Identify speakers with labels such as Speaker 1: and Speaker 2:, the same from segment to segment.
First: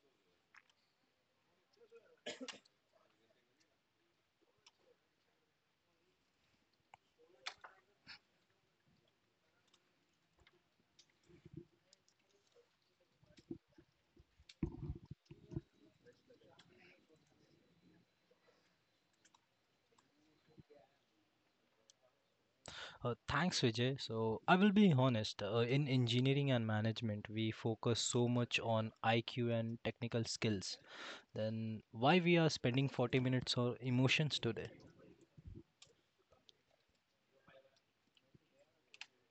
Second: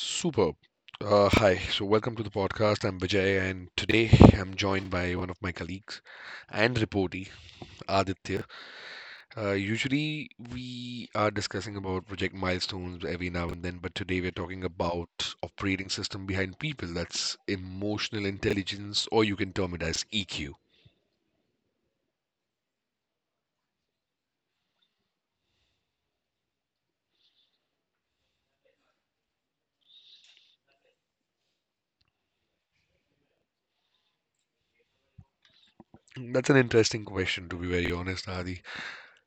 Speaker 1: Superb. Hi. So, welcome to the podcast. I'm Vijay, and today I'm joined by one of my colleagues and reportee, Aditya. Usually, we are discussing about project milestones every now and then, but today we're talking about operating system behind people. That's emotional intelligence, or you can term it as EQ.
Speaker 2: Thanks, Vijay. So, I will be honest. In engineering and management, we focus so much on IQ and technical skills. Then, why we are spending 40 minutes on emotions today?
Speaker 1: That's an interesting question, to be very honest, Adi.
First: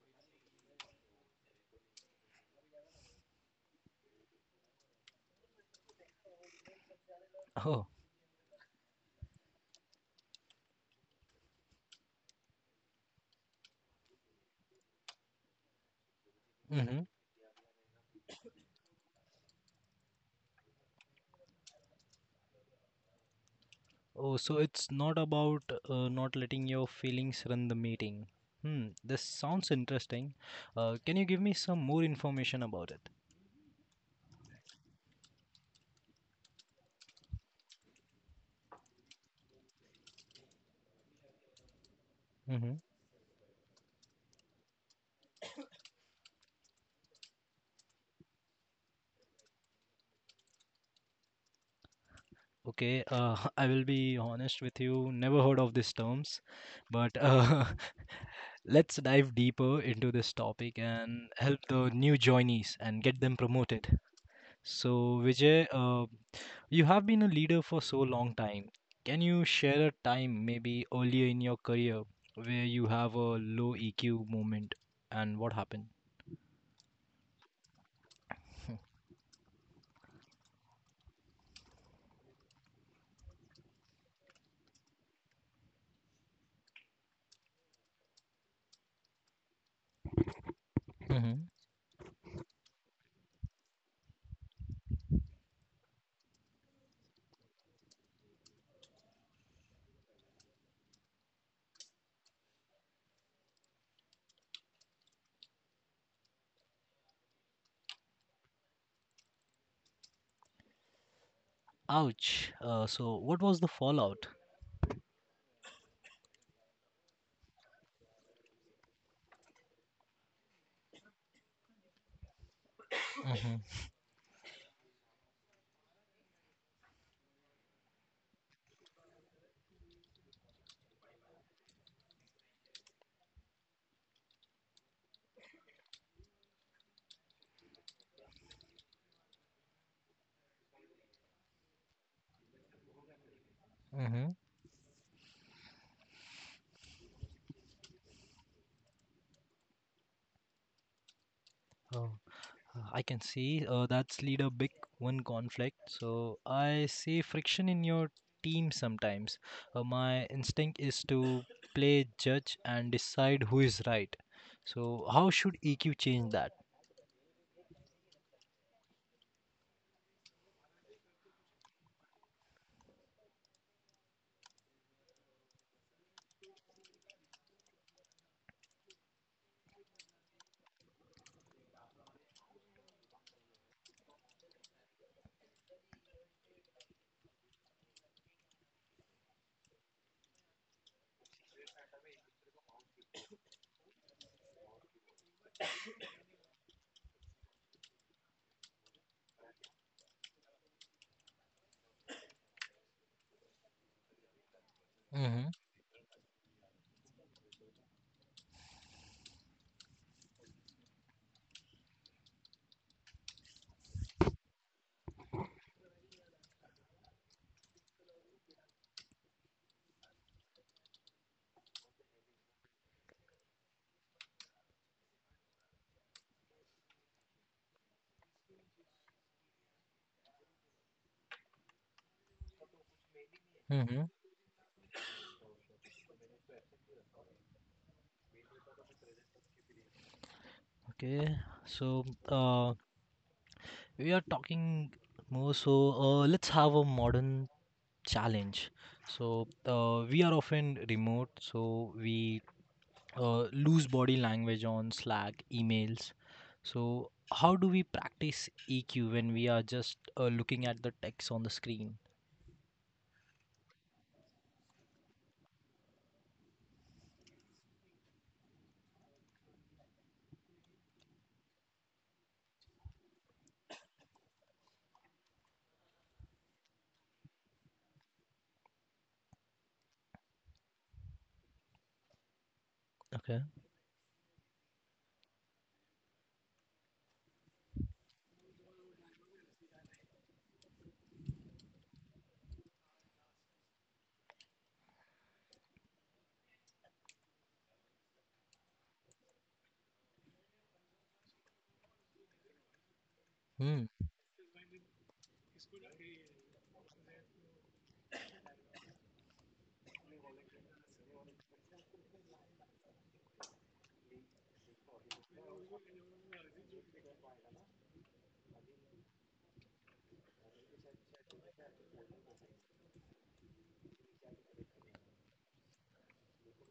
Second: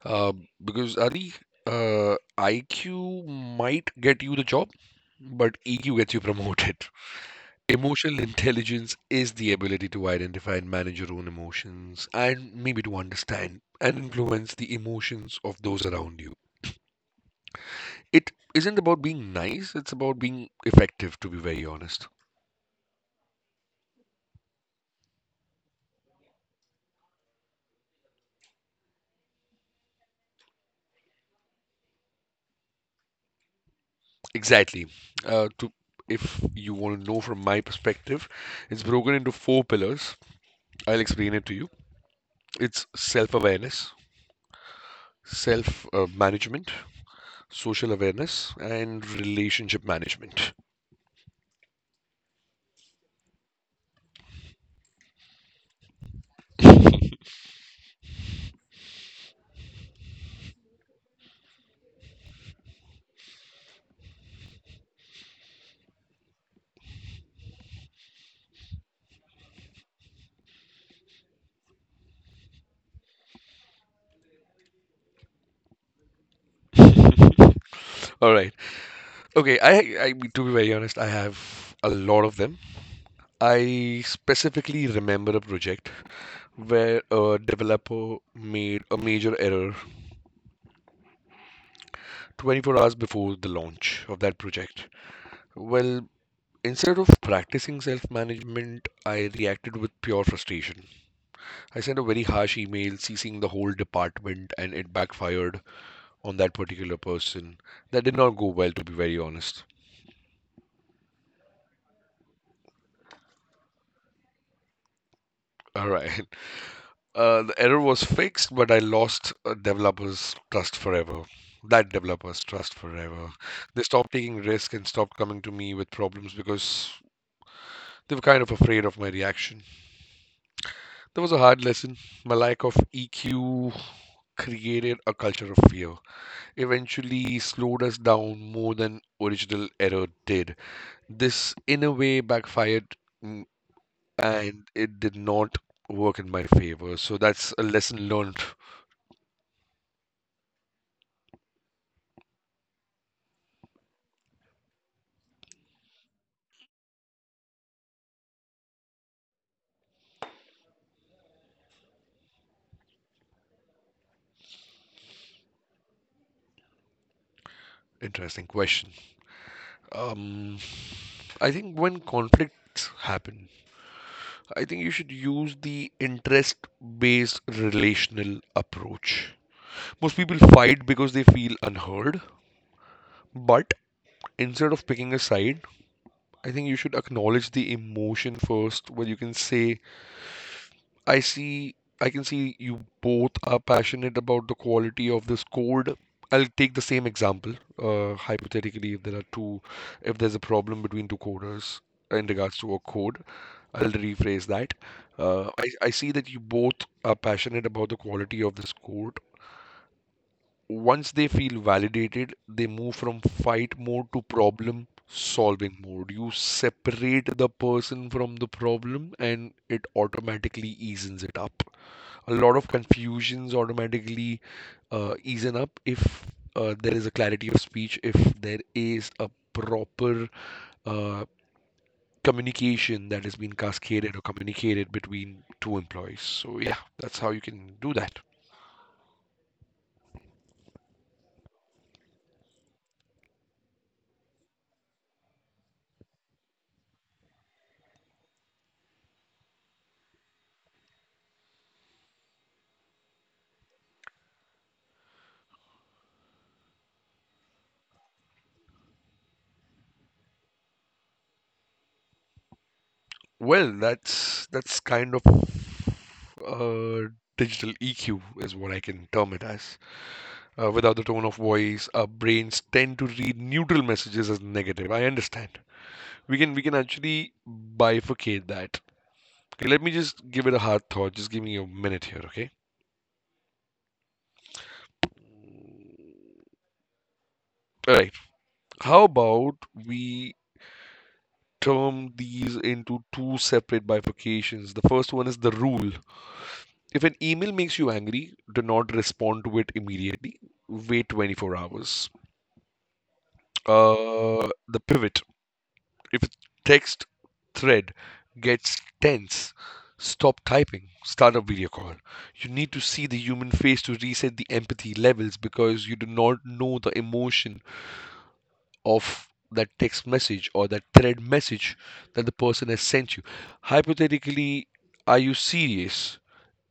Speaker 1: Uh, because Adi, IQ might get you the job, but EQ gets you promoted.
Speaker 2: Oh,
Speaker 1: Emotional intelligence is the ability to identify and manage your own emotions and maybe to understand and influence the emotions of those around you.
Speaker 2: mm-hmm.
Speaker 1: It isn't about being nice, it's about being effective, to be very honest.
Speaker 2: Oh, so it's not about not letting your feelings run the meeting. Hmm, this sounds interesting. Can you give me some more information about it?
Speaker 1: Exactly. To If you want to know from my perspective, it's broken into four pillars. I'll explain it to you. It's self-awareness, self management, social awareness, and relationship management.
Speaker 2: Okay, I will be honest with you, never heard of these terms, but let's dive deeper into this topic and help the new joinees and get them promoted. So, Vijay, you have been a leader for so long time. Can you share a time, maybe earlier in your career, where you have a low EQ moment and what happened?
Speaker 1: All right. Okay, I to be very honest, I have a lot of them. I specifically remember a project where a developer made a major error
Speaker 2: hmm.
Speaker 1: 24 hours before the launch of that project. Well, instead of practicing self-management, I reacted with pure frustration. I sent a very harsh email ceasing the whole department and it backfired on that particular person. That did not go well, to be very honest.
Speaker 2: Ouch. So, what was the fallout?
Speaker 1: All right. The error was fixed, but I lost a developer's trust forever. That developer's trust forever.
Speaker 2: hmm.
Speaker 1: They stopped taking risk and stopped coming to me with problems because they were kind of afraid of my reaction. That was a hard lesson. My lack of EQ created a culture of fear. Eventually, slowed us down more than original error did. This, in a way, backfired, mm,
Speaker 2: hmm.
Speaker 1: and it did not work in my favor. So that's a lesson learned.
Speaker 2: Oh. I can see that's lead a big one conflict. So I see friction in your team sometimes. My instinct is to play judge and decide who is right. So how should EQ change that?
Speaker 1: Interesting question. Um, I think when conflicts happen, I think you should use the interest-based relational approach. Most people fight because they feel unheard, but instead of picking a side, I think you should acknowledge the emotion first, where you can say, I see, I can see you both are passionate about the quality of this code. I'll take the same example, hypothetically, if there's a problem between two coders in regards to a code, I'll rephrase that.
Speaker 2: Mm-hmm.
Speaker 1: I see that you both are passionate about the quality of this code. Once they feel validated, they move from fight mode to problem solving mode. You separate the person from the problem and it automatically eases it up a lot of confusions automatically easen up if there is a clarity of speech, if there is a proper uh, communication that has been
Speaker 2: Mm-hmm.
Speaker 1: cascaded or communicated between two employees. So yeah, that's how you can do that.
Speaker 2: Okay. So we are talking more. So let's have a modern challenge. So we are often remote. So we loose body language on Slack, emails. So, how do we practice EQ when we are just looking at the text on the screen?
Speaker 1: Well, that's kind of uh, digital EQ is what I can term it as. Without the tone of voice, our brains tend to read neutral messages as negative. I understand. We can actually bifurcate that. Okay, let me just give it a hard thought. Just give me a minute here, okay?
Speaker 2: Okay.
Speaker 1: All right. How about we term these into two separate bifurcations? The first one is the rule. If an email makes you angry, do not respond to it immediately. Wait 24 hours.
Speaker 2: Hmm.
Speaker 1: The pivot. If a text thread gets tense, stop typing, start a video call. You need to see the human face to reset the empathy levels because you do not know the emotion of that text message or that thread message that the person has sent you. Hypothetically, are you serious?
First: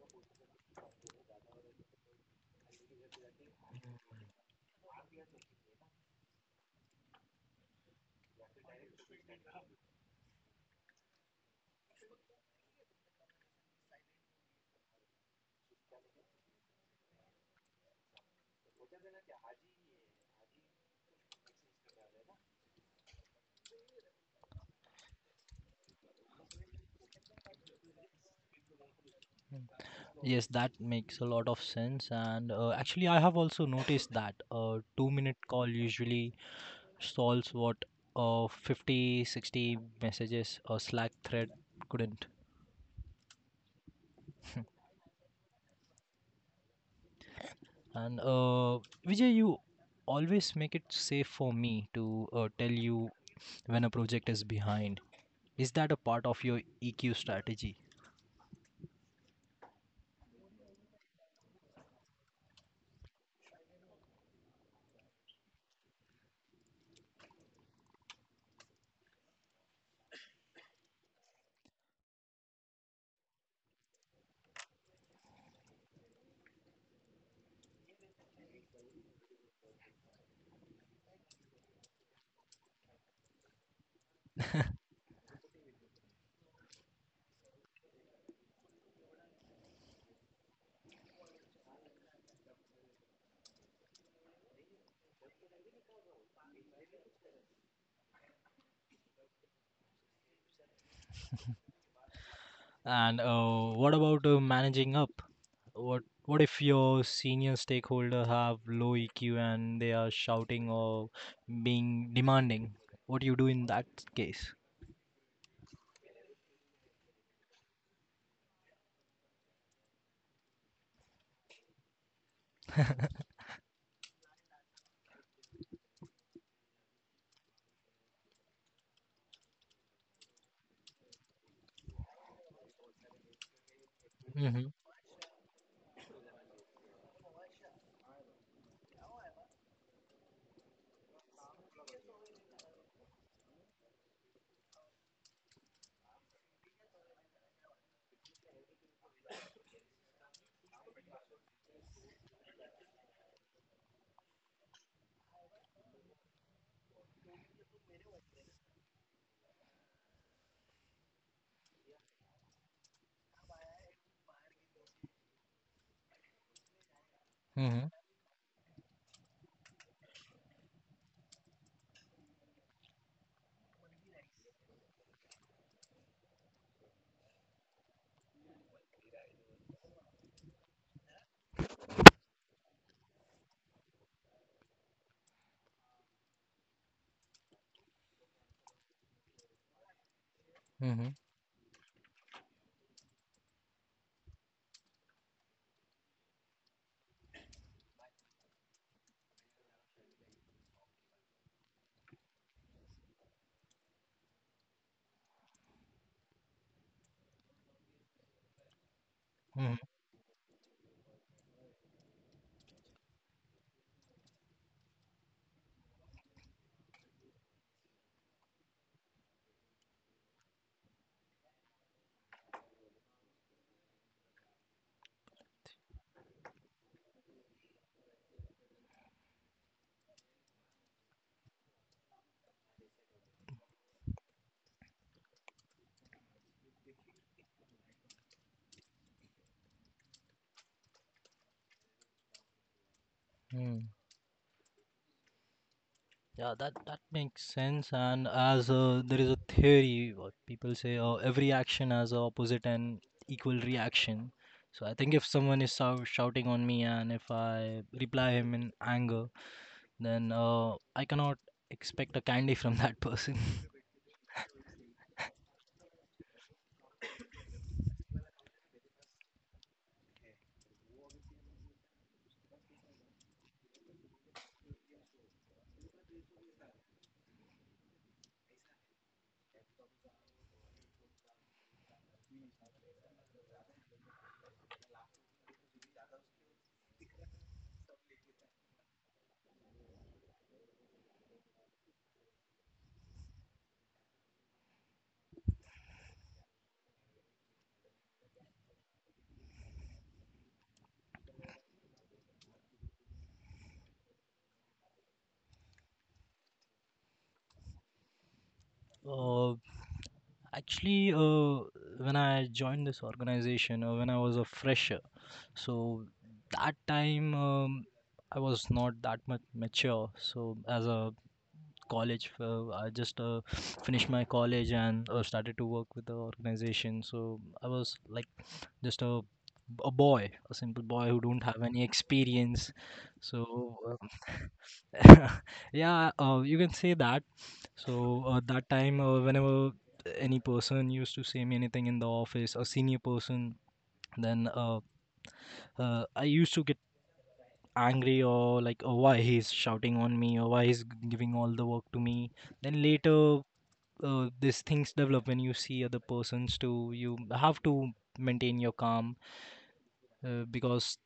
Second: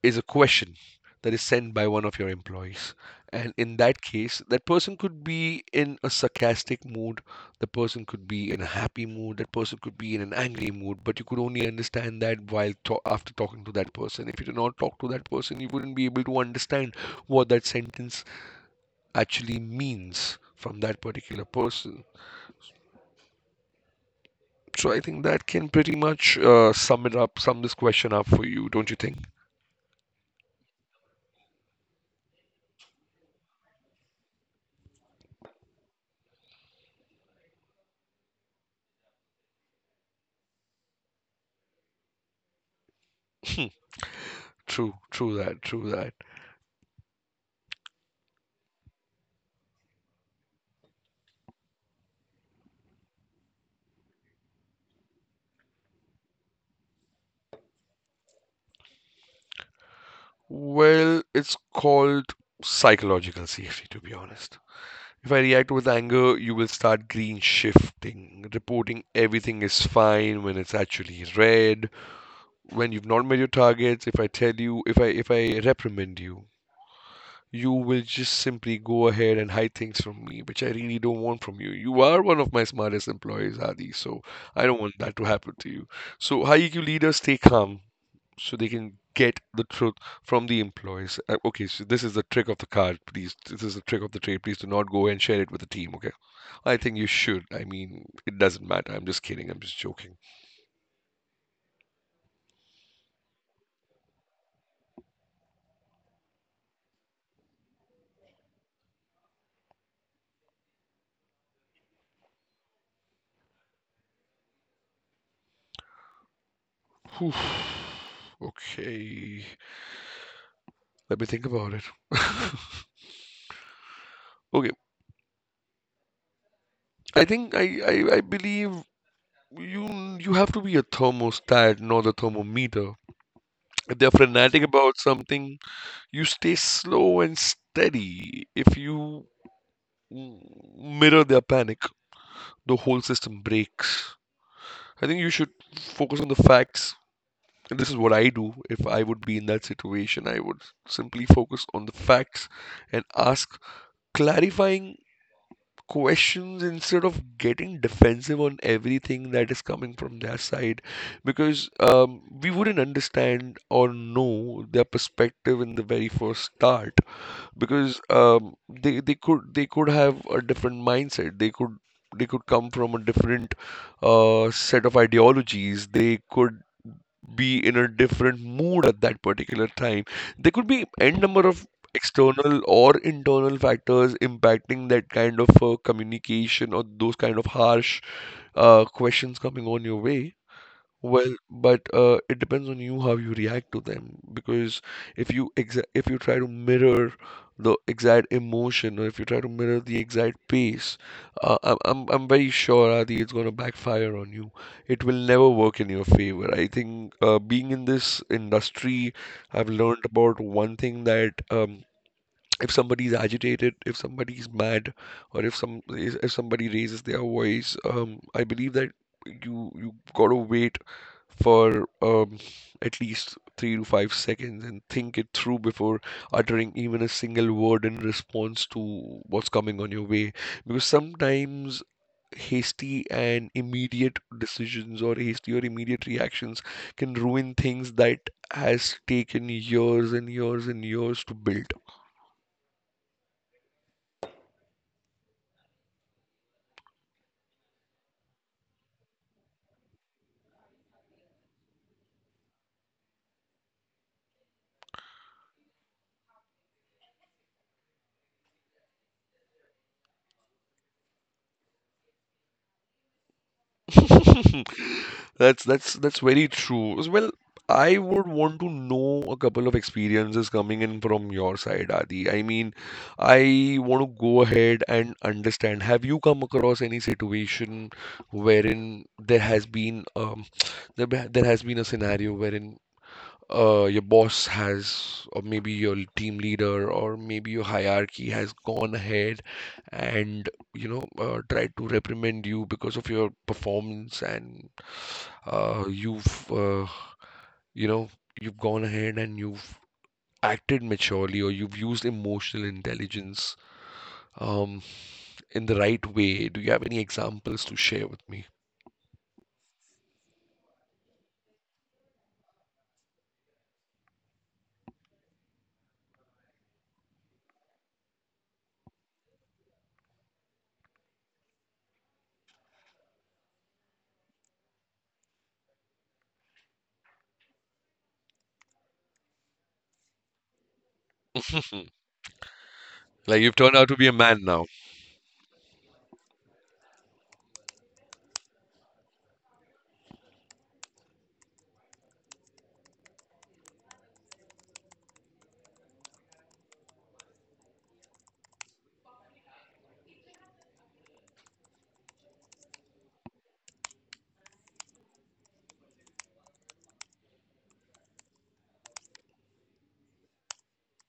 Speaker 1: Is a question that is sent by one of your employees. And in that case, that person could be in a sarcastic mood, the person could be in a happy mood, that person could be in an angry mood, but you could only understand that while after talking to that person. If you did not talk to that person, you wouldn't be able to understand what that sentence actually means from that particular person. So I think that can pretty much sum it up, sum this question up for you, don't you think?
Speaker 2: Yes, that makes a lot of sense. And actually, I have also noticed that a 2 minute call usually solves what 50-60 messages a Slack thread couldn't.
Speaker 1: Hmm, true, true that.
Speaker 2: And Vijay, you always make it safe for me to tell you when a project is behind. Is that a part of your EQ strategy?
Speaker 1: Well, it's called psychological safety, to be honest. If I react with anger, you will start green shifting, reporting everything is fine when it's actually red. When you've not met your targets, if I reprimand you, you will just simply go ahead and hide things from me, which I really don't want from you. You are one of my smartest employees, Adi, so I don't want that to happen to you. So high EQ leaders stay calm so they can get the truth from the employees. Okay, so this is the trick of the card. Please, this is the trick of the trade. Please do not go and share it with the team, okay? I think you should. I mean, it doesn't matter. I'm just kidding. I'm just joking.
Speaker 2: And what about managing up? What if your senior stakeholder have low EQ and they are shouting or being demanding? What do you do in that case?
Speaker 1: Whew. Okay, let me think about it. Okay, I think I believe you you have to be a thermostat, not a thermometer. If they're fanatic
Speaker 2: Mm-hmm.
Speaker 1: about something, you stay slow and steady. If you mm, mirror their panic, the whole system breaks. I think you should focus on the facts. And this is what I do. If I would be in that situation, I would simply focus on the facts and ask clarifying questions instead of getting defensive on everything that is coming from their side because we wouldn't understand or know their perspective in the very first start
Speaker 2: Mm-hmm.
Speaker 1: because they could have a different mindset they could come from a different set of ideologies they could be in a different mood at that particular time. There could be n number of external or internal factors impacting that kind of communication or those kind of harsh questions coming on your way.
Speaker 2: Mm-hmm.
Speaker 1: Well, but it depends on you how you react to them because if you try to mirror the exact emotion or if you try to mirror the exact pace, I'm very sure Adi, it's gonna backfire on you. It will never work in your favor. I think being in this industry, I've learned about one thing that if somebody is agitated, if somebody is mad, or if somebody raises their voice, I believe that you gotta wait for at least 3 to 5 seconds and think it through before uttering even a single word in response to what's coming on your way. Because sometimes hasty and immediate decisions or hasty or immediate reactions can ruin things that has taken years and years and years to build.
Speaker 2: Mm-hmm. Yeah, that makes sense. And as there is a theory, what people say, every action has a opposite and equal reaction. So I think if someone is shouting on me and if I reply him in anger, then I cannot expect a candy from that person.
Speaker 1: That's very true. As well, I would want to know a couple of experiences coming in from your side, Adi. I mean, I want to go ahead and understand. Have you come across any situation wherein there has been there has been a scenario wherein your boss has, or maybe your team leader, or maybe your hierarchy has gone ahead and you know tried to reprimand you because of your performance, and uh, you've uh, you know you've gone ahead and you've acted maturely, or you've used emotional intelligence um, in the right way. Do you have any examples to share with me?
Speaker 2: Uh, Actually, when I joined this organization, when I was a fresher. So that time I was not that much mature so as a college I just finished my college and started to work with the organization so I was like just a boy, a simple boy who don't have any experience.
Speaker 1: Like
Speaker 2: So
Speaker 1: you've turned out to be a man now.
Speaker 2: yeah, you can say that. So that time whenever any person used to say me anything in the office, a senior person, then I used to angry or like, oh, why he's shouting on me or why he's giving all the work to me. Then later these things develop. When you see other persons too, you have to maintain your calm, because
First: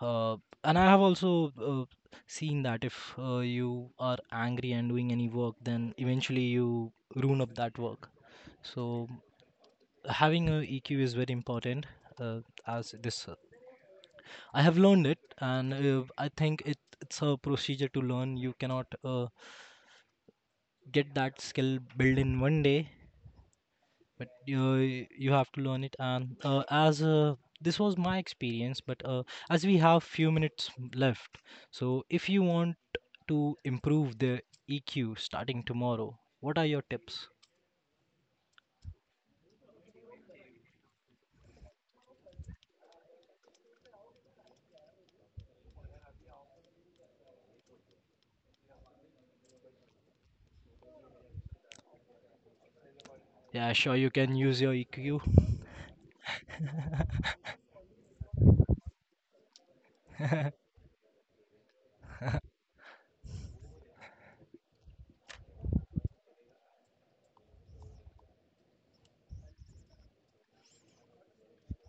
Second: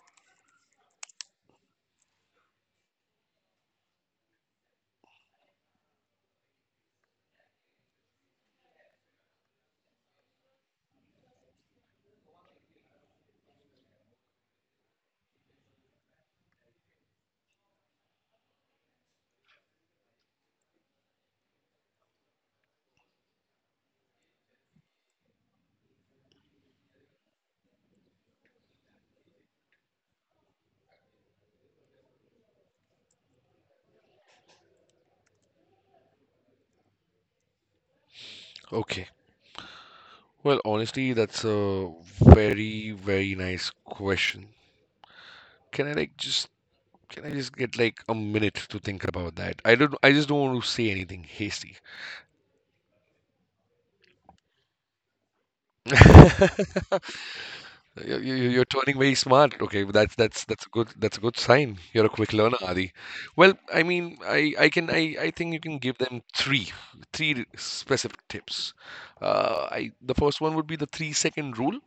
Speaker 2: uh, and I have also seen that if you are angry and doing any work then eventually you ruin up that work. So having a EQ is very important, uh, as this I have learned it, and I think it's a procedure to learn. You cannot get that skill built in one day, but you have to learn it. And as this was my experience, but as we have few minutes left, so if you want to improve the EQ starting tomorrow, what are your tips?
Speaker 1: Okay. Well, honestly, that's a very, very nice question. Can I like just can I just get like a minute to think about that? I just don't want to say anything hasty.
Speaker 2: Yeah, sure, you can use your EQ.
Speaker 1: You are turning very smart. Okay, well, that's that's a good sign. You're a quick learner, Adi. Well, I mean, I think you can give them three specific tips. I The first one would be the 3 second rule,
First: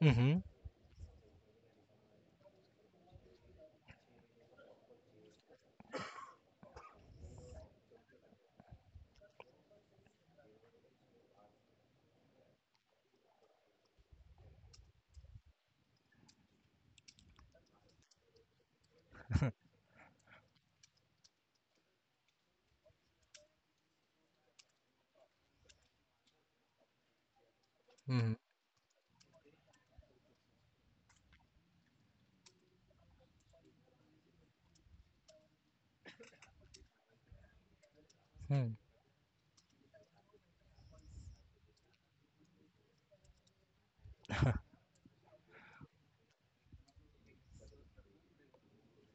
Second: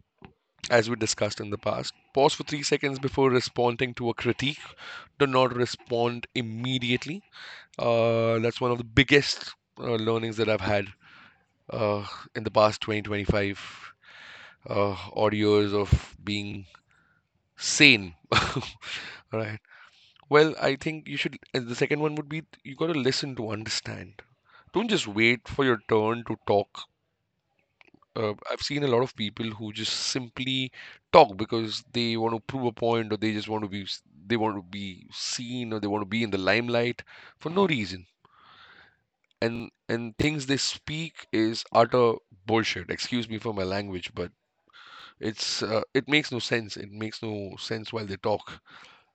Speaker 2: Mm-hmm.
Speaker 1: as we discussed in the past. Pause for 3 seconds before responding to a critique. Do not respond immediately. That's one of the biggest learnings that I've had uh, in the past 20, 25 odd years of being sane. Right. Well, I think you should. And the second one would be you got to listen to understand. Don't just wait for your turn to talk.
Speaker 2: Mm-hmm.
Speaker 1: I've seen a lot of people who just simply talk because they want to prove a point or they just want to be they want to be seen or they want to be in the limelight for no reason and things they speak is utter bullshit. Excuse me for my language, but it makes no sense. It makes no sense while they talk.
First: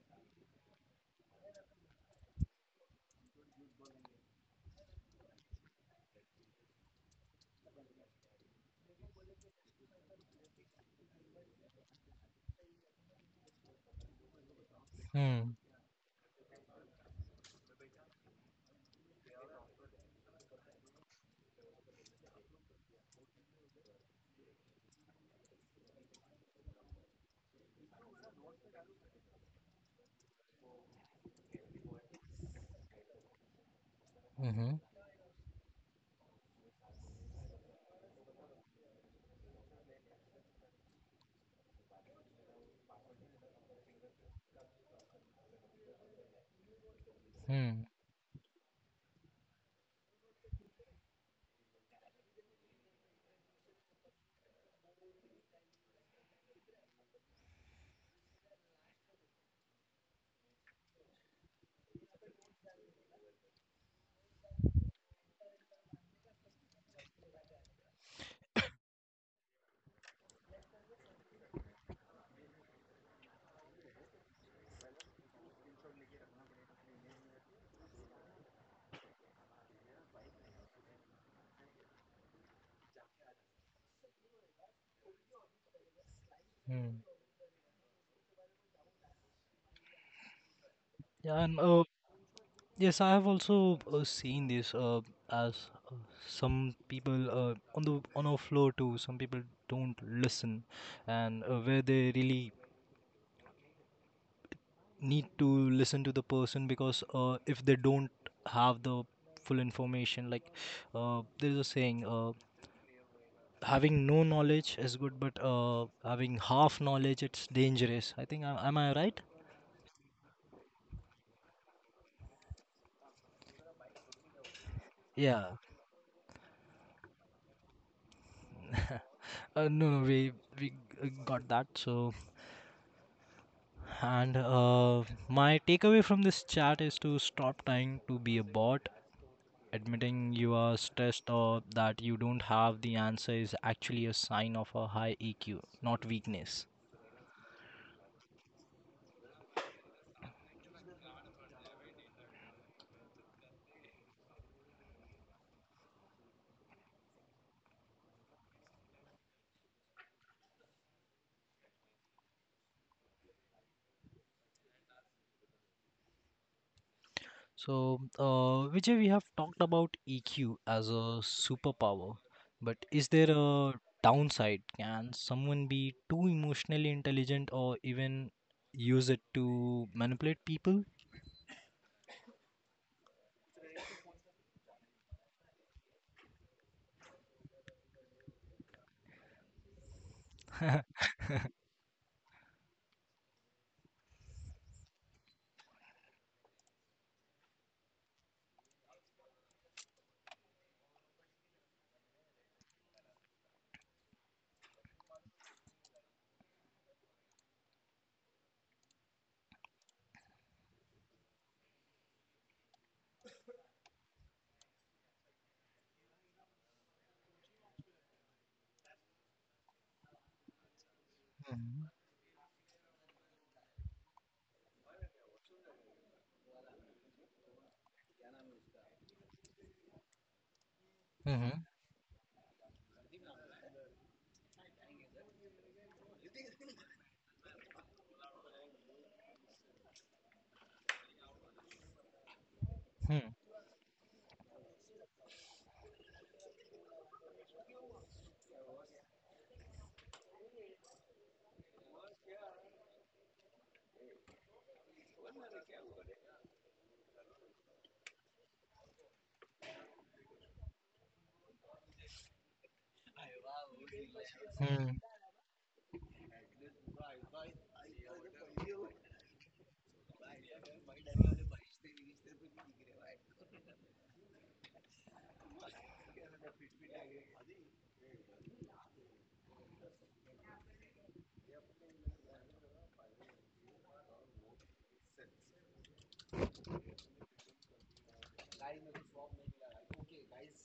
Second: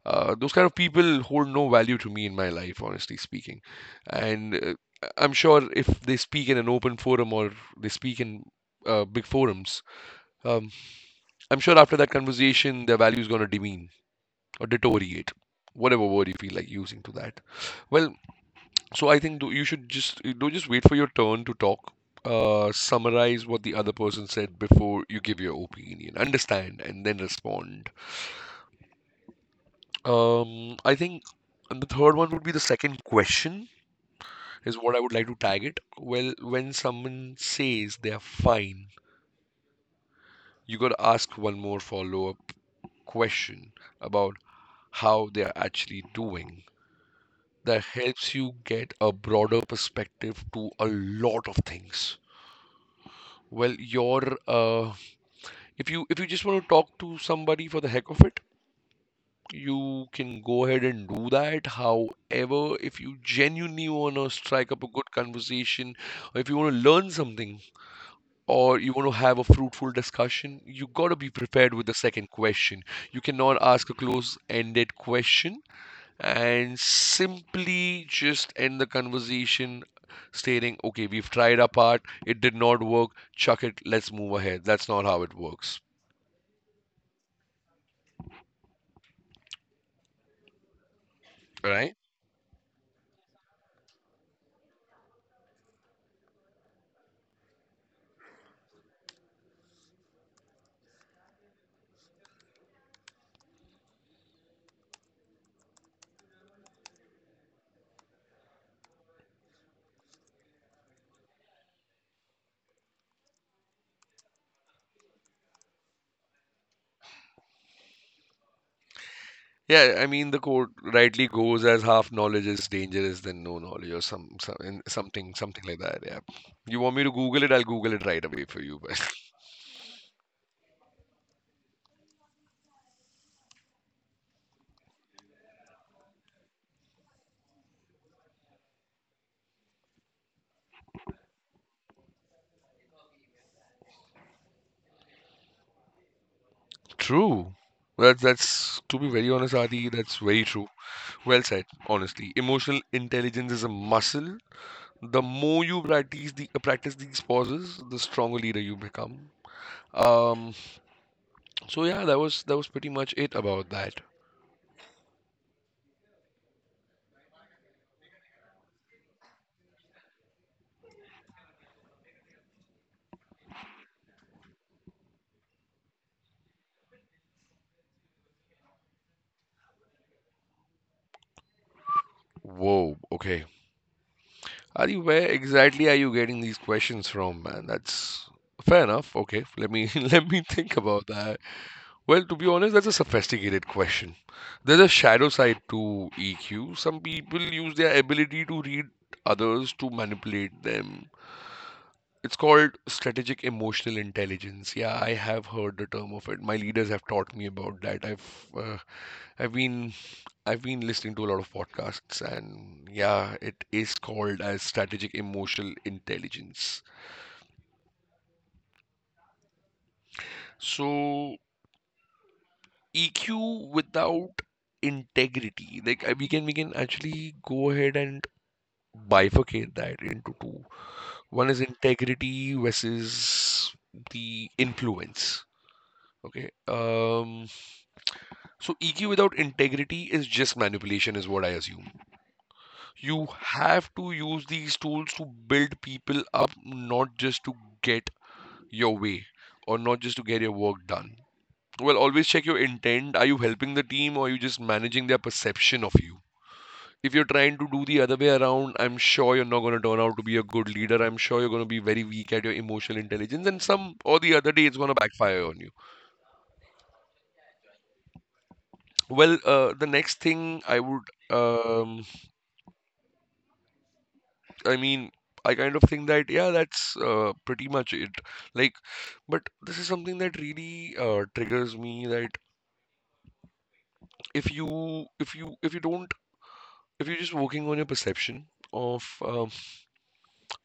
Speaker 1: Those kind of people hold no value to me in my life, honestly speaking. And I'm sure if they speak in an open forum or they speak in big forums, um, I'm sure after that conversation, their value is going to demean or deteriorate,
Speaker 2: Mm-hmm.
Speaker 1: whatever word you feel like using to that. Well, So I think you should just wait for your turn to talk. Summarize what the other person said before you give your opinion. Understand and then respond. I think and the third one would be the second question
Speaker 2: Mm-hmm.
Speaker 1: is what I would like to tag it. Well, when someone says they are fine, you got to ask one more follow-up question about how they are actually doing.
Speaker 2: Mm-hmm.
Speaker 1: That helps you get a broader perspective to a lot of things. Well, your if you just want to talk to somebody for the heck of it, you can go ahead and do that. However, if you genuinely want to strike up a good conversation, or if you want to learn something, or you want to have a fruitful discussion, you got to be prepared with the second question. You cannot ask a close-ended question and simply just end the conversation stating, okay, we've tried our part, it did not work, chuck it, let's move ahead. That's not how it works,
Speaker 2: Yeah, and
Speaker 1: right?
Speaker 2: yes, I have also seen this as uh, some people on the on our floor too. Some people don't listen, and where they really need to listen to the person because if they don't have the full information, like there's a saying, having no knowledge is good, but having half knowledge it's dangerous. I think am I right?
Speaker 1: Yeah, I mean the quote rightly goes as half knowledge is dangerous than no knowledge or something
Speaker 2: Yeah.
Speaker 1: like that. Yeah. You want me to Google it? I'll Google it right away for you. But
Speaker 2: No, no, we got that. So and my takeaway from this chat is to stop trying to be a bot. Admitting you are stressed or that you don't have the answer is actually a sign of a high EQ, not weakness.
Speaker 1: true. That's to be very honest, Adi. That's very true. Well said. Honestly, emotional intelligence is a muscle. The more you practice these pauses, the stronger leader you become. Um. So yeah, that was pretty much it about that.
Speaker 2: So, Vijay, we have talked about EQ as a superpower, but is there a downside? Can someone be too emotionally intelligent or even use it to manipulate people?
Speaker 1: Whoa. Okay. Ari, where exactly are you getting these questions from, man? That's fair enough. Okay, let me let me think about that. Well, to be honest, that's a sophisticated question. There's a shadow side to EQ. Some people use their ability to read others to manipulate them. It's called strategic emotional intelligence. Yeah, I have heard the term of it. My leaders have taught me about that. I've been I've been listening to a lot of podcasts, and yeah, it is called as strategic emotional intelligence. So
Speaker 2: Mhm.
Speaker 1: EQ without integrity, we can actually go ahead and bifurcate that into two. One is
Speaker 2: Mhm.
Speaker 1: integrity versus the influence. Okay. So EQ without integrity is just manipulation, is what I assume. You
Speaker 2: Hmm.
Speaker 1: have to use these tools to build people up, not just to get your way or not just to get your work done. Well, always check your intent. Are you helping the team or are you just managing their perception of you? If you're trying to do the other way around, I'm sure you're not going to turn out to be a good leader. I'm sure you're going to be very weak at your emotional intelligence, and some or the other day
Speaker 2: Hmm.
Speaker 1: it's going to
Speaker 2: Mhm.
Speaker 1: backfire on you. Well, the next thing I would, um, I mean, I kind of think that, yeah, that's pretty much it. Like, but this is something that really triggers me that if you if you if you don't if you're just working on your perception of um,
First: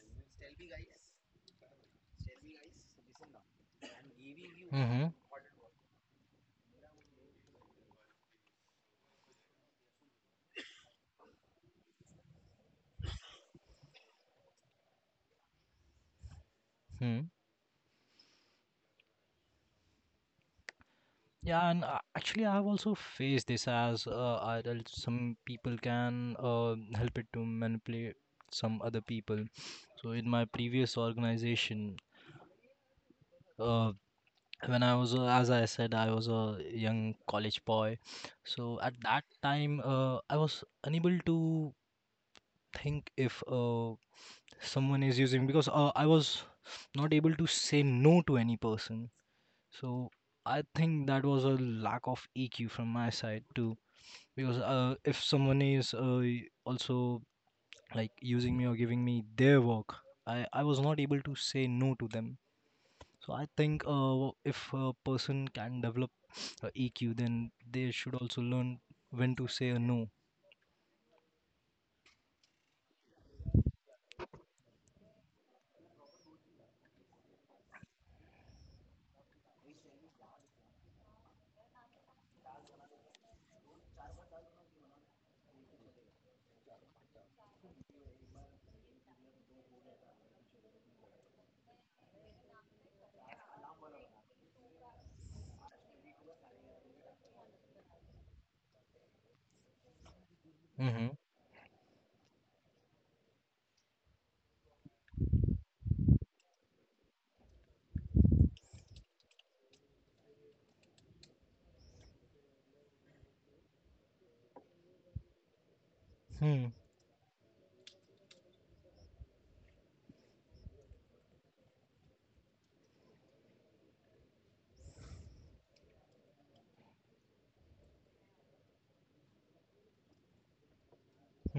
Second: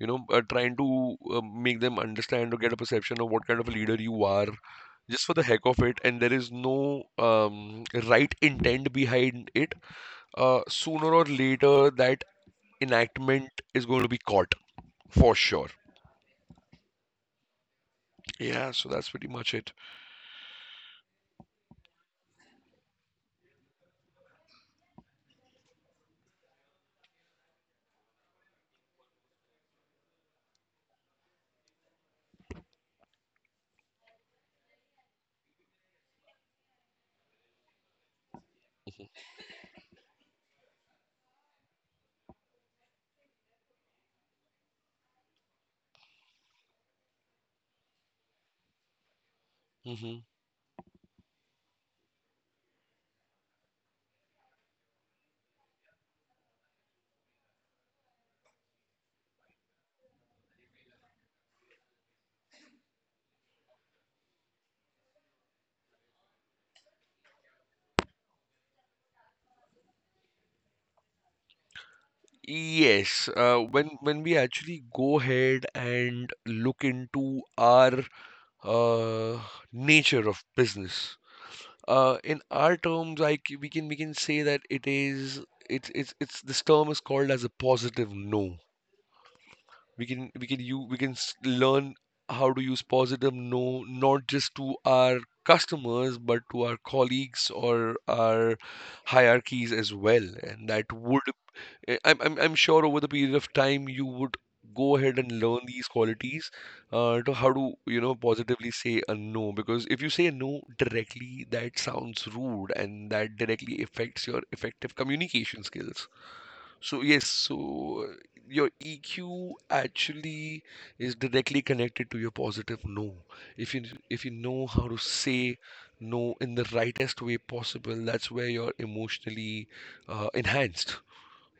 Speaker 1: you know uh, trying to make them understand or get a perception of what kind of a leader you are
Speaker 2: Hmm. Hmm.
Speaker 1: just for the heck of it, and there is no right intent behind it. Sooner or later that enactment is going to be caught for sure.
Speaker 2: Hmm.
Speaker 1: Yeah, so that's pretty much it.
Speaker 2: Yeah, and actually, I've also faced this as idol. Some people can help it to manipulate some other people. So, in my previous organization, uh, when I was, as I said, I was a young college boy. So, at that time, I was unable to think if someone is using because I was not able to say no to any person. So,
Speaker 1: Hmm.
Speaker 2: I think that was a lack of EQ from my side too because if someone is also like using me or giving me their work, I was not able to say no to them. So I think if a person can develop EQ, then they should also learn when to say a no.
Speaker 1: Yes, when we actually go ahead and look into our uh, nature of business, in our terms, I c- we can say that it is it's this term is called as a positive no. We can learn how to use positive no not just to our customers but to our colleagues or our hierarchies as well, and that
Speaker 2: Mm-hmm.
Speaker 1: would I'm sure over the period of time you would go ahead and learn these qualities to how to you know positively say a no because if you say a no directly that sounds rude and that directly affects your effective communication skills.
Speaker 2: Hmm.
Speaker 1: So yes, so your EQ actually is directly connected to your positive no. If you know how to say no in the rightest way possible, that's where you're emotionally enhanced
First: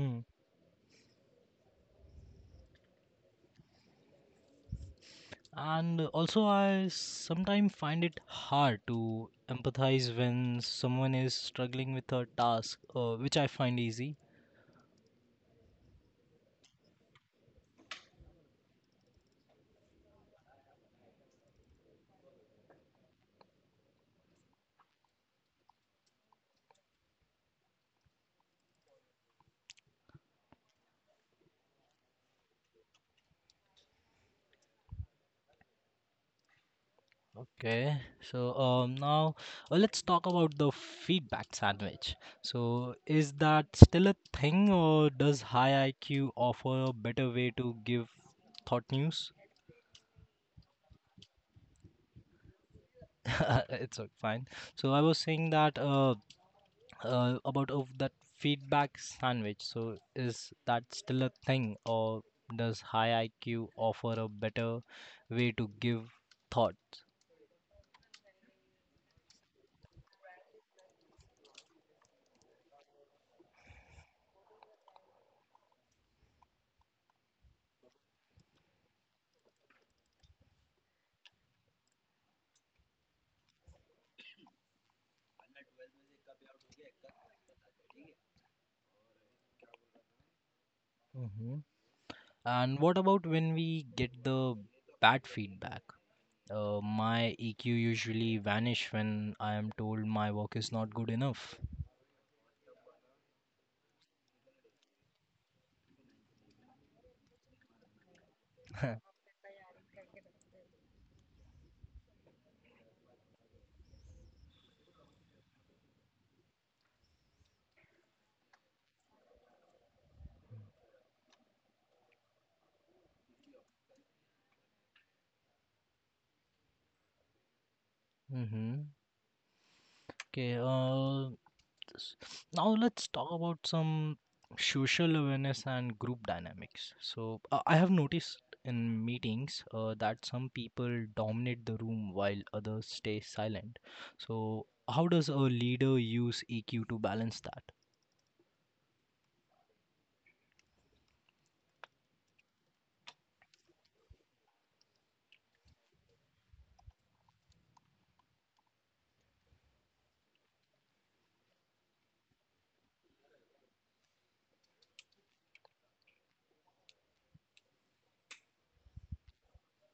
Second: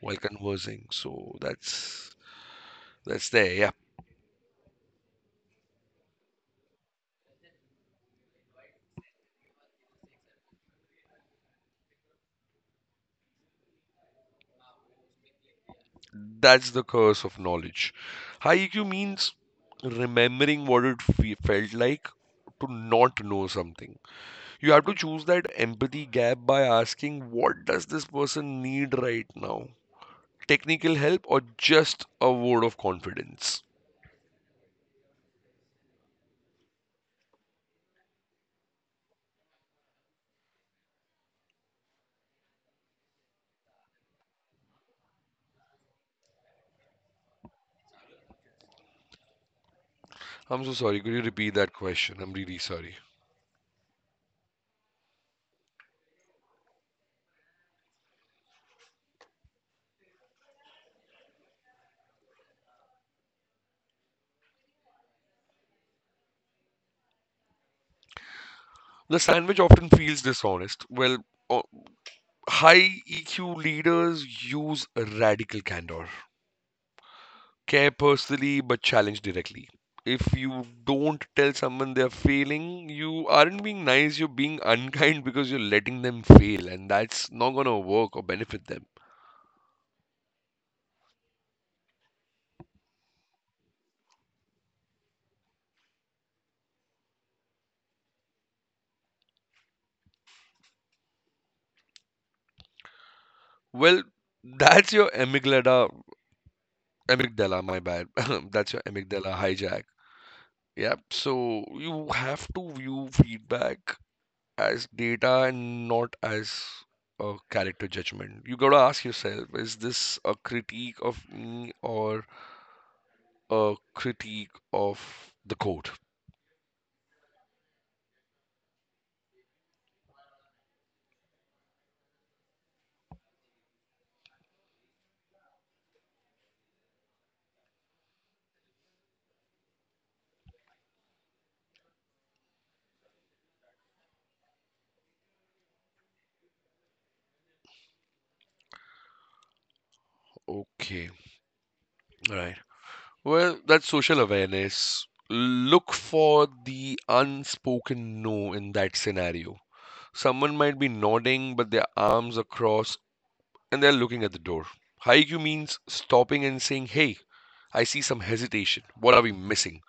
Speaker 1: while conversing. So that's there. Yeah,
Speaker 2: And also I sometimes find it hard to empathize when someone is struggling with a task which I find easy.
Speaker 1: that's the curse of knowledge. High EQ means remembering what it felt like to not know something. You have to choose that empathy gap by asking, what does this person need right now? Technical help or just a word of confidence?
Speaker 2: Okay, so now let's talk about the feedback sandwich. So, is that still a thing, or does high IQ offer a better way to give thought news?
Speaker 1: I'm so sorry. Could you repeat that question? I'm really sorry.
Speaker 2: It's fine. So, I was saying that about of that feedback sandwich. So, is that still a thing, or does high IQ offer a better way to give thoughts?
Speaker 1: The sandwich often feels dishonest. O- High EQ leaders use radical candor. Care personally but challenge directly. If you don't tell someone they're failing, you aren't being nice, you're being unkind because you're letting them fail, and that's not gonna work or benefit them.
Speaker 2: Hmm. And what about when we get the bad feedback? My EQ usually vanish when I am told my work is not good enough.
Speaker 1: Well, that's your amygdala, Amygdala, my bad. That's your amygdala hijack. Yeah, so you have to view feedback as data and not as a character judgment. You gotta ask yourself, is this a critique of me or a critique of the code.
Speaker 2: Mm-hmm. Okay, s- now let's talk about some social awareness and group dynamics. So, I have noticed in meetings that some people dominate the room while others stay silent. So, how does a leader use EQ to balance that?
Speaker 1: Okay, right. Well, that's social awareness. Look for the unspoken no in that scenario. Someone might be nodding, but their arms are crossed and they're looking at the door. Haiku means stopping and saying, hey, I see some hesitation. What are we missing?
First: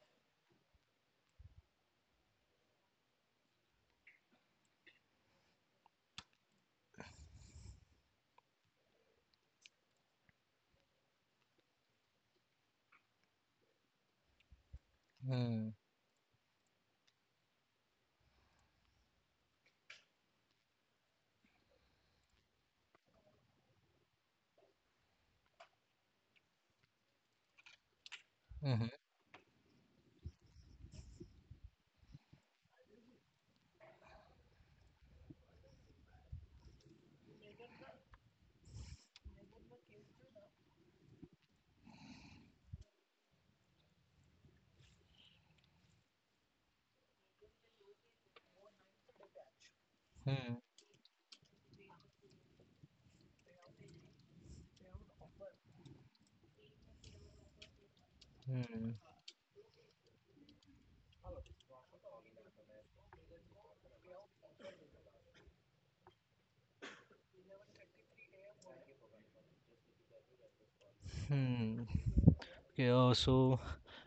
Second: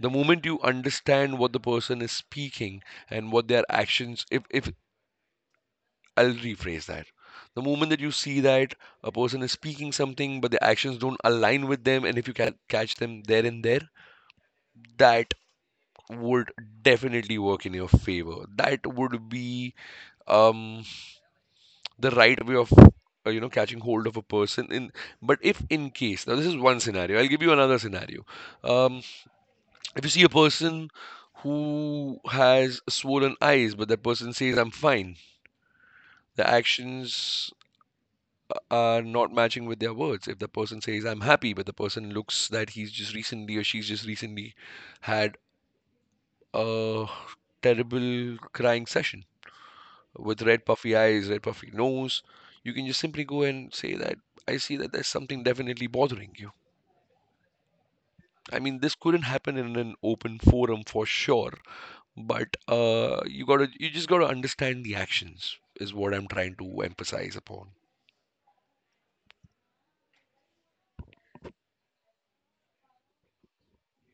Speaker 1: The moment you understand what the person is speaking and what their actions, if I'll rephrase that. The moment that you see that a person is speaking something, but the actions don't align with them, and if you can catch them there and there, that
Speaker 2: Hmm.
Speaker 1: would definitely work in your favor. That would be um, the right way of catching hold of a person. In but if in case, now this is one scenario, I'll give you another scenario.
Speaker 2: Mm-hmm.
Speaker 1: Um, if you see a person who has swollen eyes, but that person says I'm fine, the actions are not matching with their words. If the person says, I'm happy, but the person looks that he's just recently or she's just recently had a terrible crying session with
Speaker 2: Hmm.
Speaker 1: red puffy eyes, red puffy nose, you can just simply go and say that I see that there's something definitely bothering you. I mean, this
Speaker 2: Hmm.
Speaker 1: couldn't happen in an open forum for sure, but you just gotta understand the actions is what I'm trying to emphasize upon.
Speaker 2: Hmm. Okay, so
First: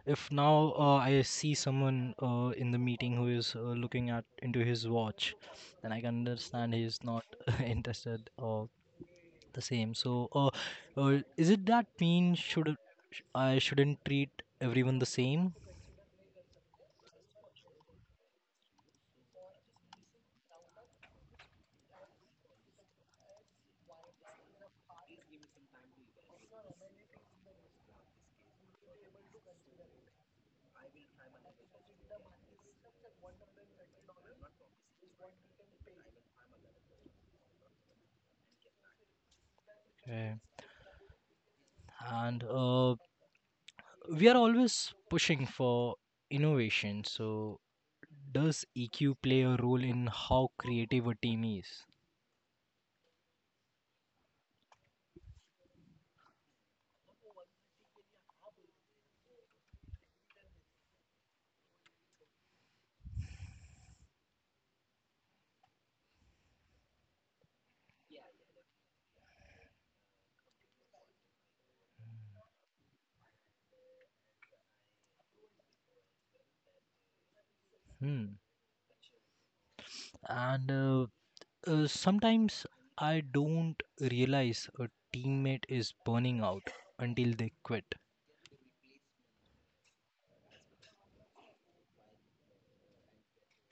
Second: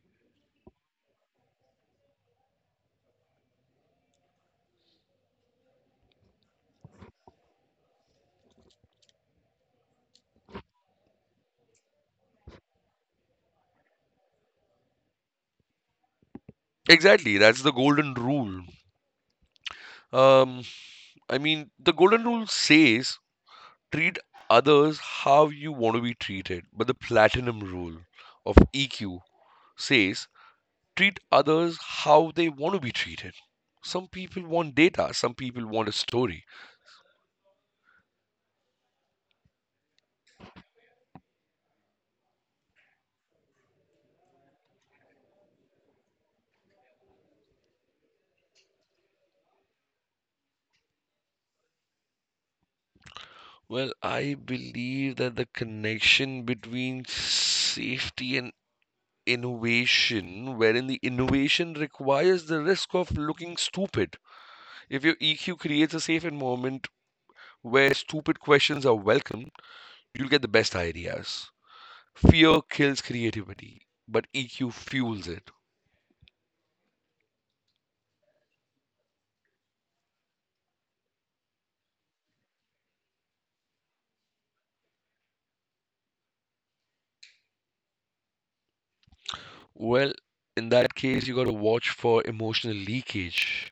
Speaker 2: if now I see someone in the meeting who is looking at into his watch, then I can understand he is not interested or the same. So, is it that mean should I shouldn't treat everyone the same?
Speaker 1: Exactly, that's the golden rule. Um, the golden rule says treat others how you want to be treated, but the platinum rule of EQ says treat others how they want to be treated. Some people want data, some people want a story.
Speaker 2: Okay. And we are always pushing for innovation. So, does EQ play a role in how creative a team is?
Speaker 1: Well, I believe that the connection between safety and innovation, wherein the innovation requires the risk of looking stupid. If your EQ creates a safe environment where stupid questions are welcome, you'll get the best ideas. Fear kills creativity, but EQ fuels it.
Speaker 2: Hmm. And sometimes I don't realize a teammate is burning out until they quit.
Speaker 1: Well, in that case, you gotta watch for emotional leakage.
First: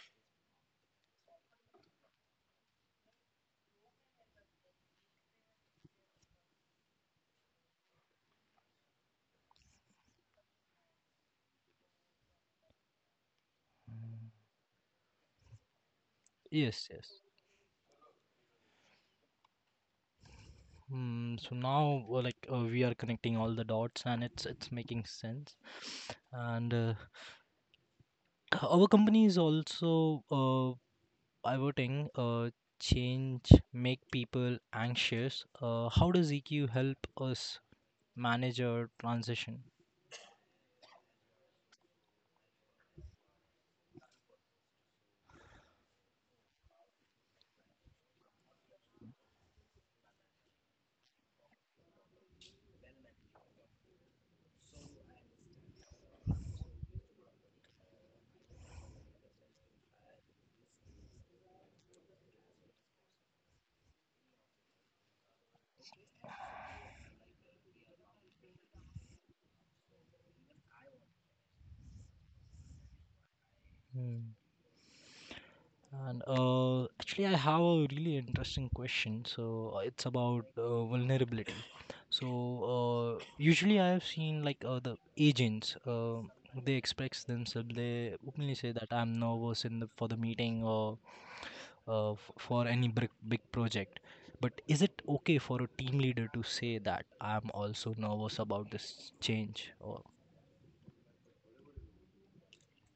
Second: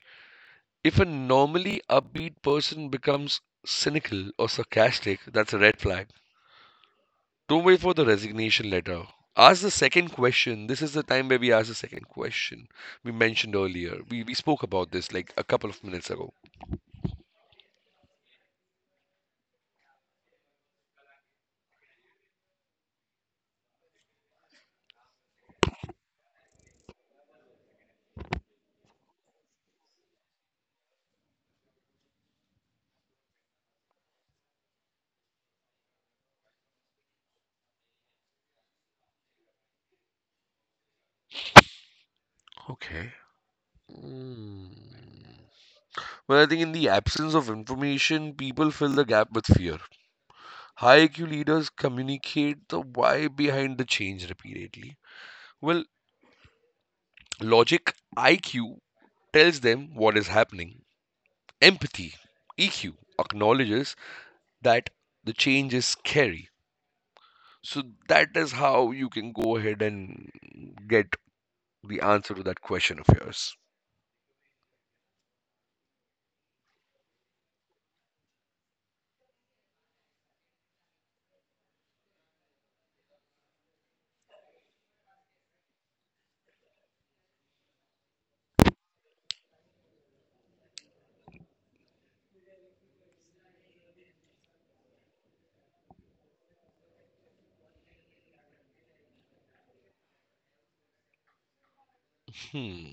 Speaker 1: If a normally upbeat person becomes cynical or sarcastic, that's a red flag. Don't wait for the resignation letter. Ask the second question. This is the time where we ask the second question we mentioned earlier. We spoke about this like a couple of minutes ago.
Speaker 2: Yes, yes. Mm, so now, like, we are connecting all the dots, and it's making sense. And our company is also pivoting. Change make people anxious. How does EQ help us manage our transition?
Speaker 1: Okay. Mm. Well, I think in the absence of information, people fill the gap with fear. High IQ leaders communicate the why behind the change repeatedly. Well, logic IQ tells them what is happening. Empathy EQ acknowledges that the change is scary. So that is how you can go ahead and get the answer to that question of yours.
Speaker 2: Hmm. And actually, I have a really interesting question. So it's about vulnerability. So usually, I have seen like the agents. They express themselves. They openly say that I'm nervous in the, for the meeting or for any big big project. But is it okay for a team leader to say that I'm also nervous about this change? Or
Speaker 1: Hmm.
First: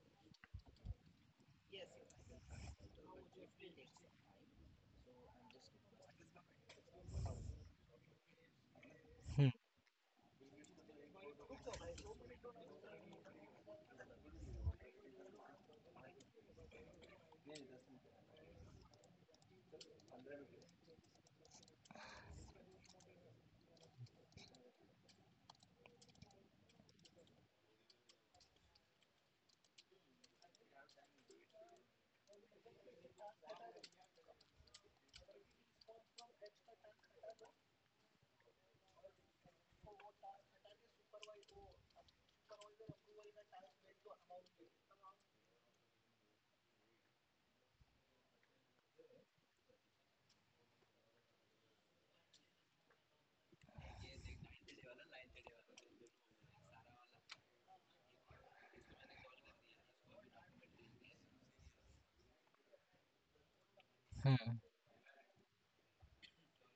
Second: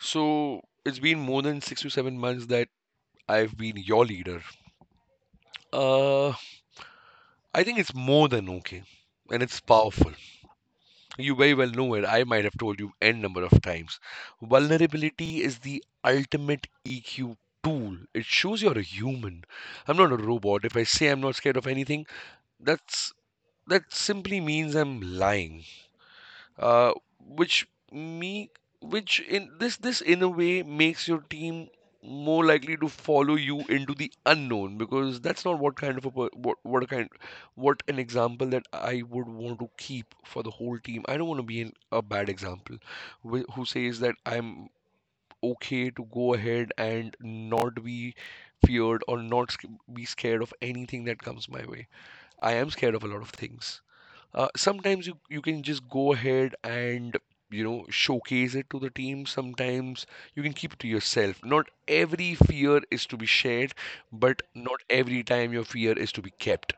Speaker 1: So it's been more than 6 to 7 months that I've been your leader. Uh, I think it's more than okay. And
Speaker 2: hmm,
Speaker 1: it's powerful. You very well know it. I might have told you n number of times. Vulnerability is the ultimate EQ tool. It shows you're a human. I'm not a robot. If I say I'm not scared of anything, that's that simply means I'm lying, uh, which me which in this this in a way makes your team more likely to follow you into the unknown, because that's not what kind what an example that I would want to keep for the whole team. I don't want to be a bad example who says that I'm okay to go ahead and not be feared or not sc- be scared of anything that comes my way. I am scared of a lot of things. You can just go ahead and you know showcase it to the team. Sometimes you can keep it to yourself. Not every fear is to be shared, but
Speaker 2: hmm,
Speaker 1: not every time your fear is to be kept.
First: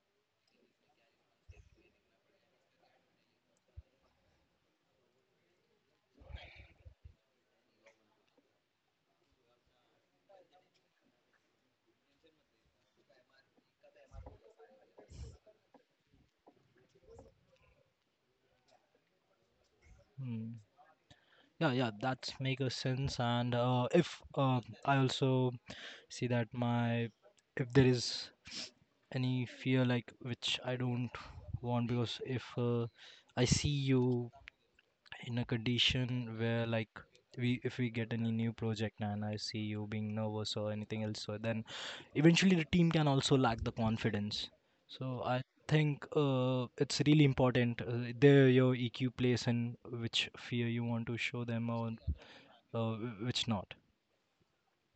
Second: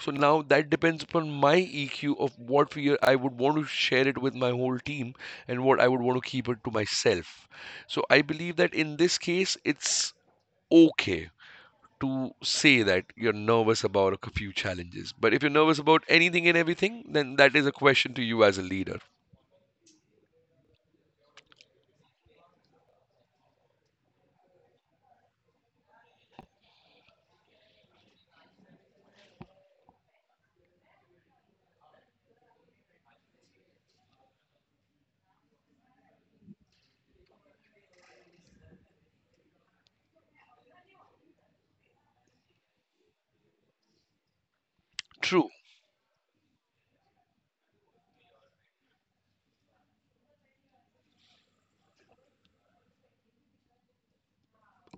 Speaker 1: So now that depends upon my EQ of what fear I would want to share it with my whole team and what I would want to keep it to myself. So I believe that in this case it's okay to say that you're nervous about a few challenges. But if you're nervous about anything and everything, then that is a question to you as a leader.
Speaker 2: hmm. Yeah, yeah, that's make a sense. And if I also see that my if there is any fear like which I don't want because if I see you in a condition where like we if we get any new project and I see you being nervous or anything else so then eventually the team can also lack the confidence. So I
Speaker 1: True.
Speaker 2: think it's really important, there your EQ plays in which fear you want to show them or uh, which not.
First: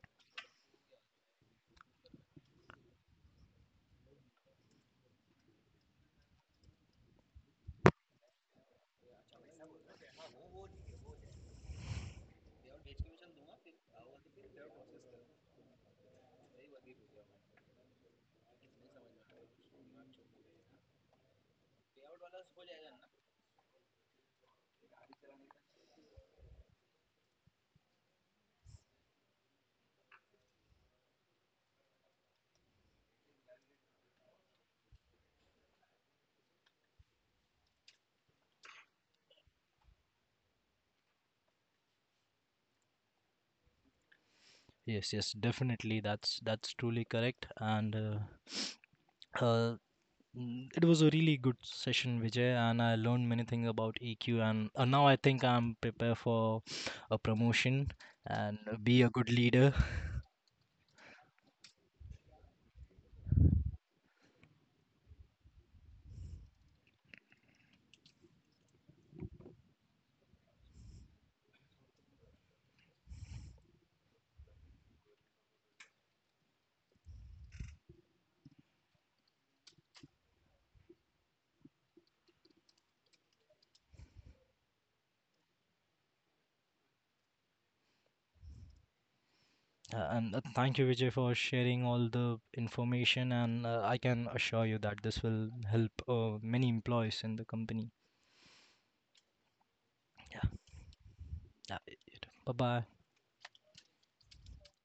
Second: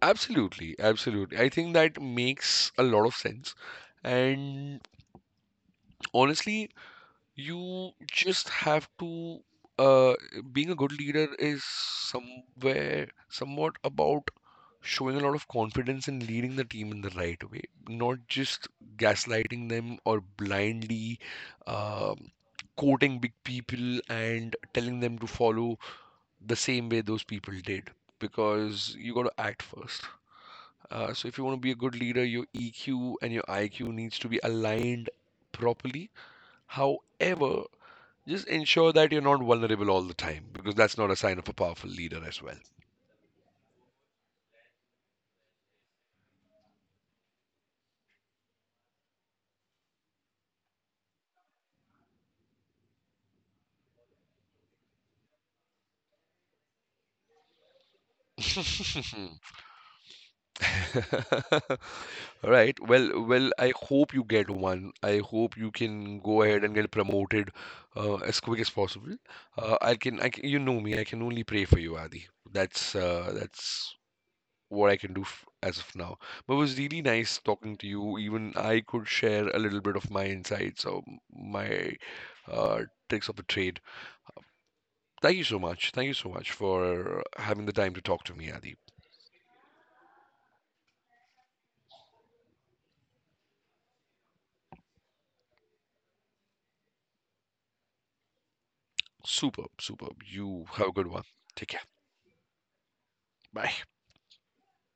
Speaker 1: Absolutely. Absolutely. I think that makes a lot of sense. And honestly, you just have to, uh, being a good leader is somewhat about showing a lot of confidence and leading the team in the right way, not just gaslighting them or blindly um quoting big people and telling them to follow the same way those people did. Because you got to act first. So if you want to be a good leader, your EQ and your IQ needs to be aligned properly. However, just ensure that you're not vulnerable all the time because that's not a sign of a powerful leader as well.
Speaker 2: Yes, yes, definitely, that's truly correct. And uh, mm, it was a really good session, Vijay, and I learned many things about EQ. And now I think I'm prepared for a promotion and be a good leader.
Speaker 1: All right. Well, I hope you get one. I hope you can go ahead and get promoted as quick as possible. I can, you know me. I can only pray for you, Adi. That's what I can do f as of now. But it was really nice talking to you. Even I could share a little bit of my insights or my uh, tricks of the trade. Thank you so much. Thank you so much for having the time to talk to me, Adi.
Speaker 2: And thank you, Vijay, for sharing all the information. And I can assure you that this will help many employees in the company.
Speaker 1: Superb, superb.
Speaker 2: Yeah,
Speaker 1: You have a good one. Take
Speaker 2: yeah.
Speaker 1: care.
Speaker 2: Bye bye.
Speaker 1: Bye.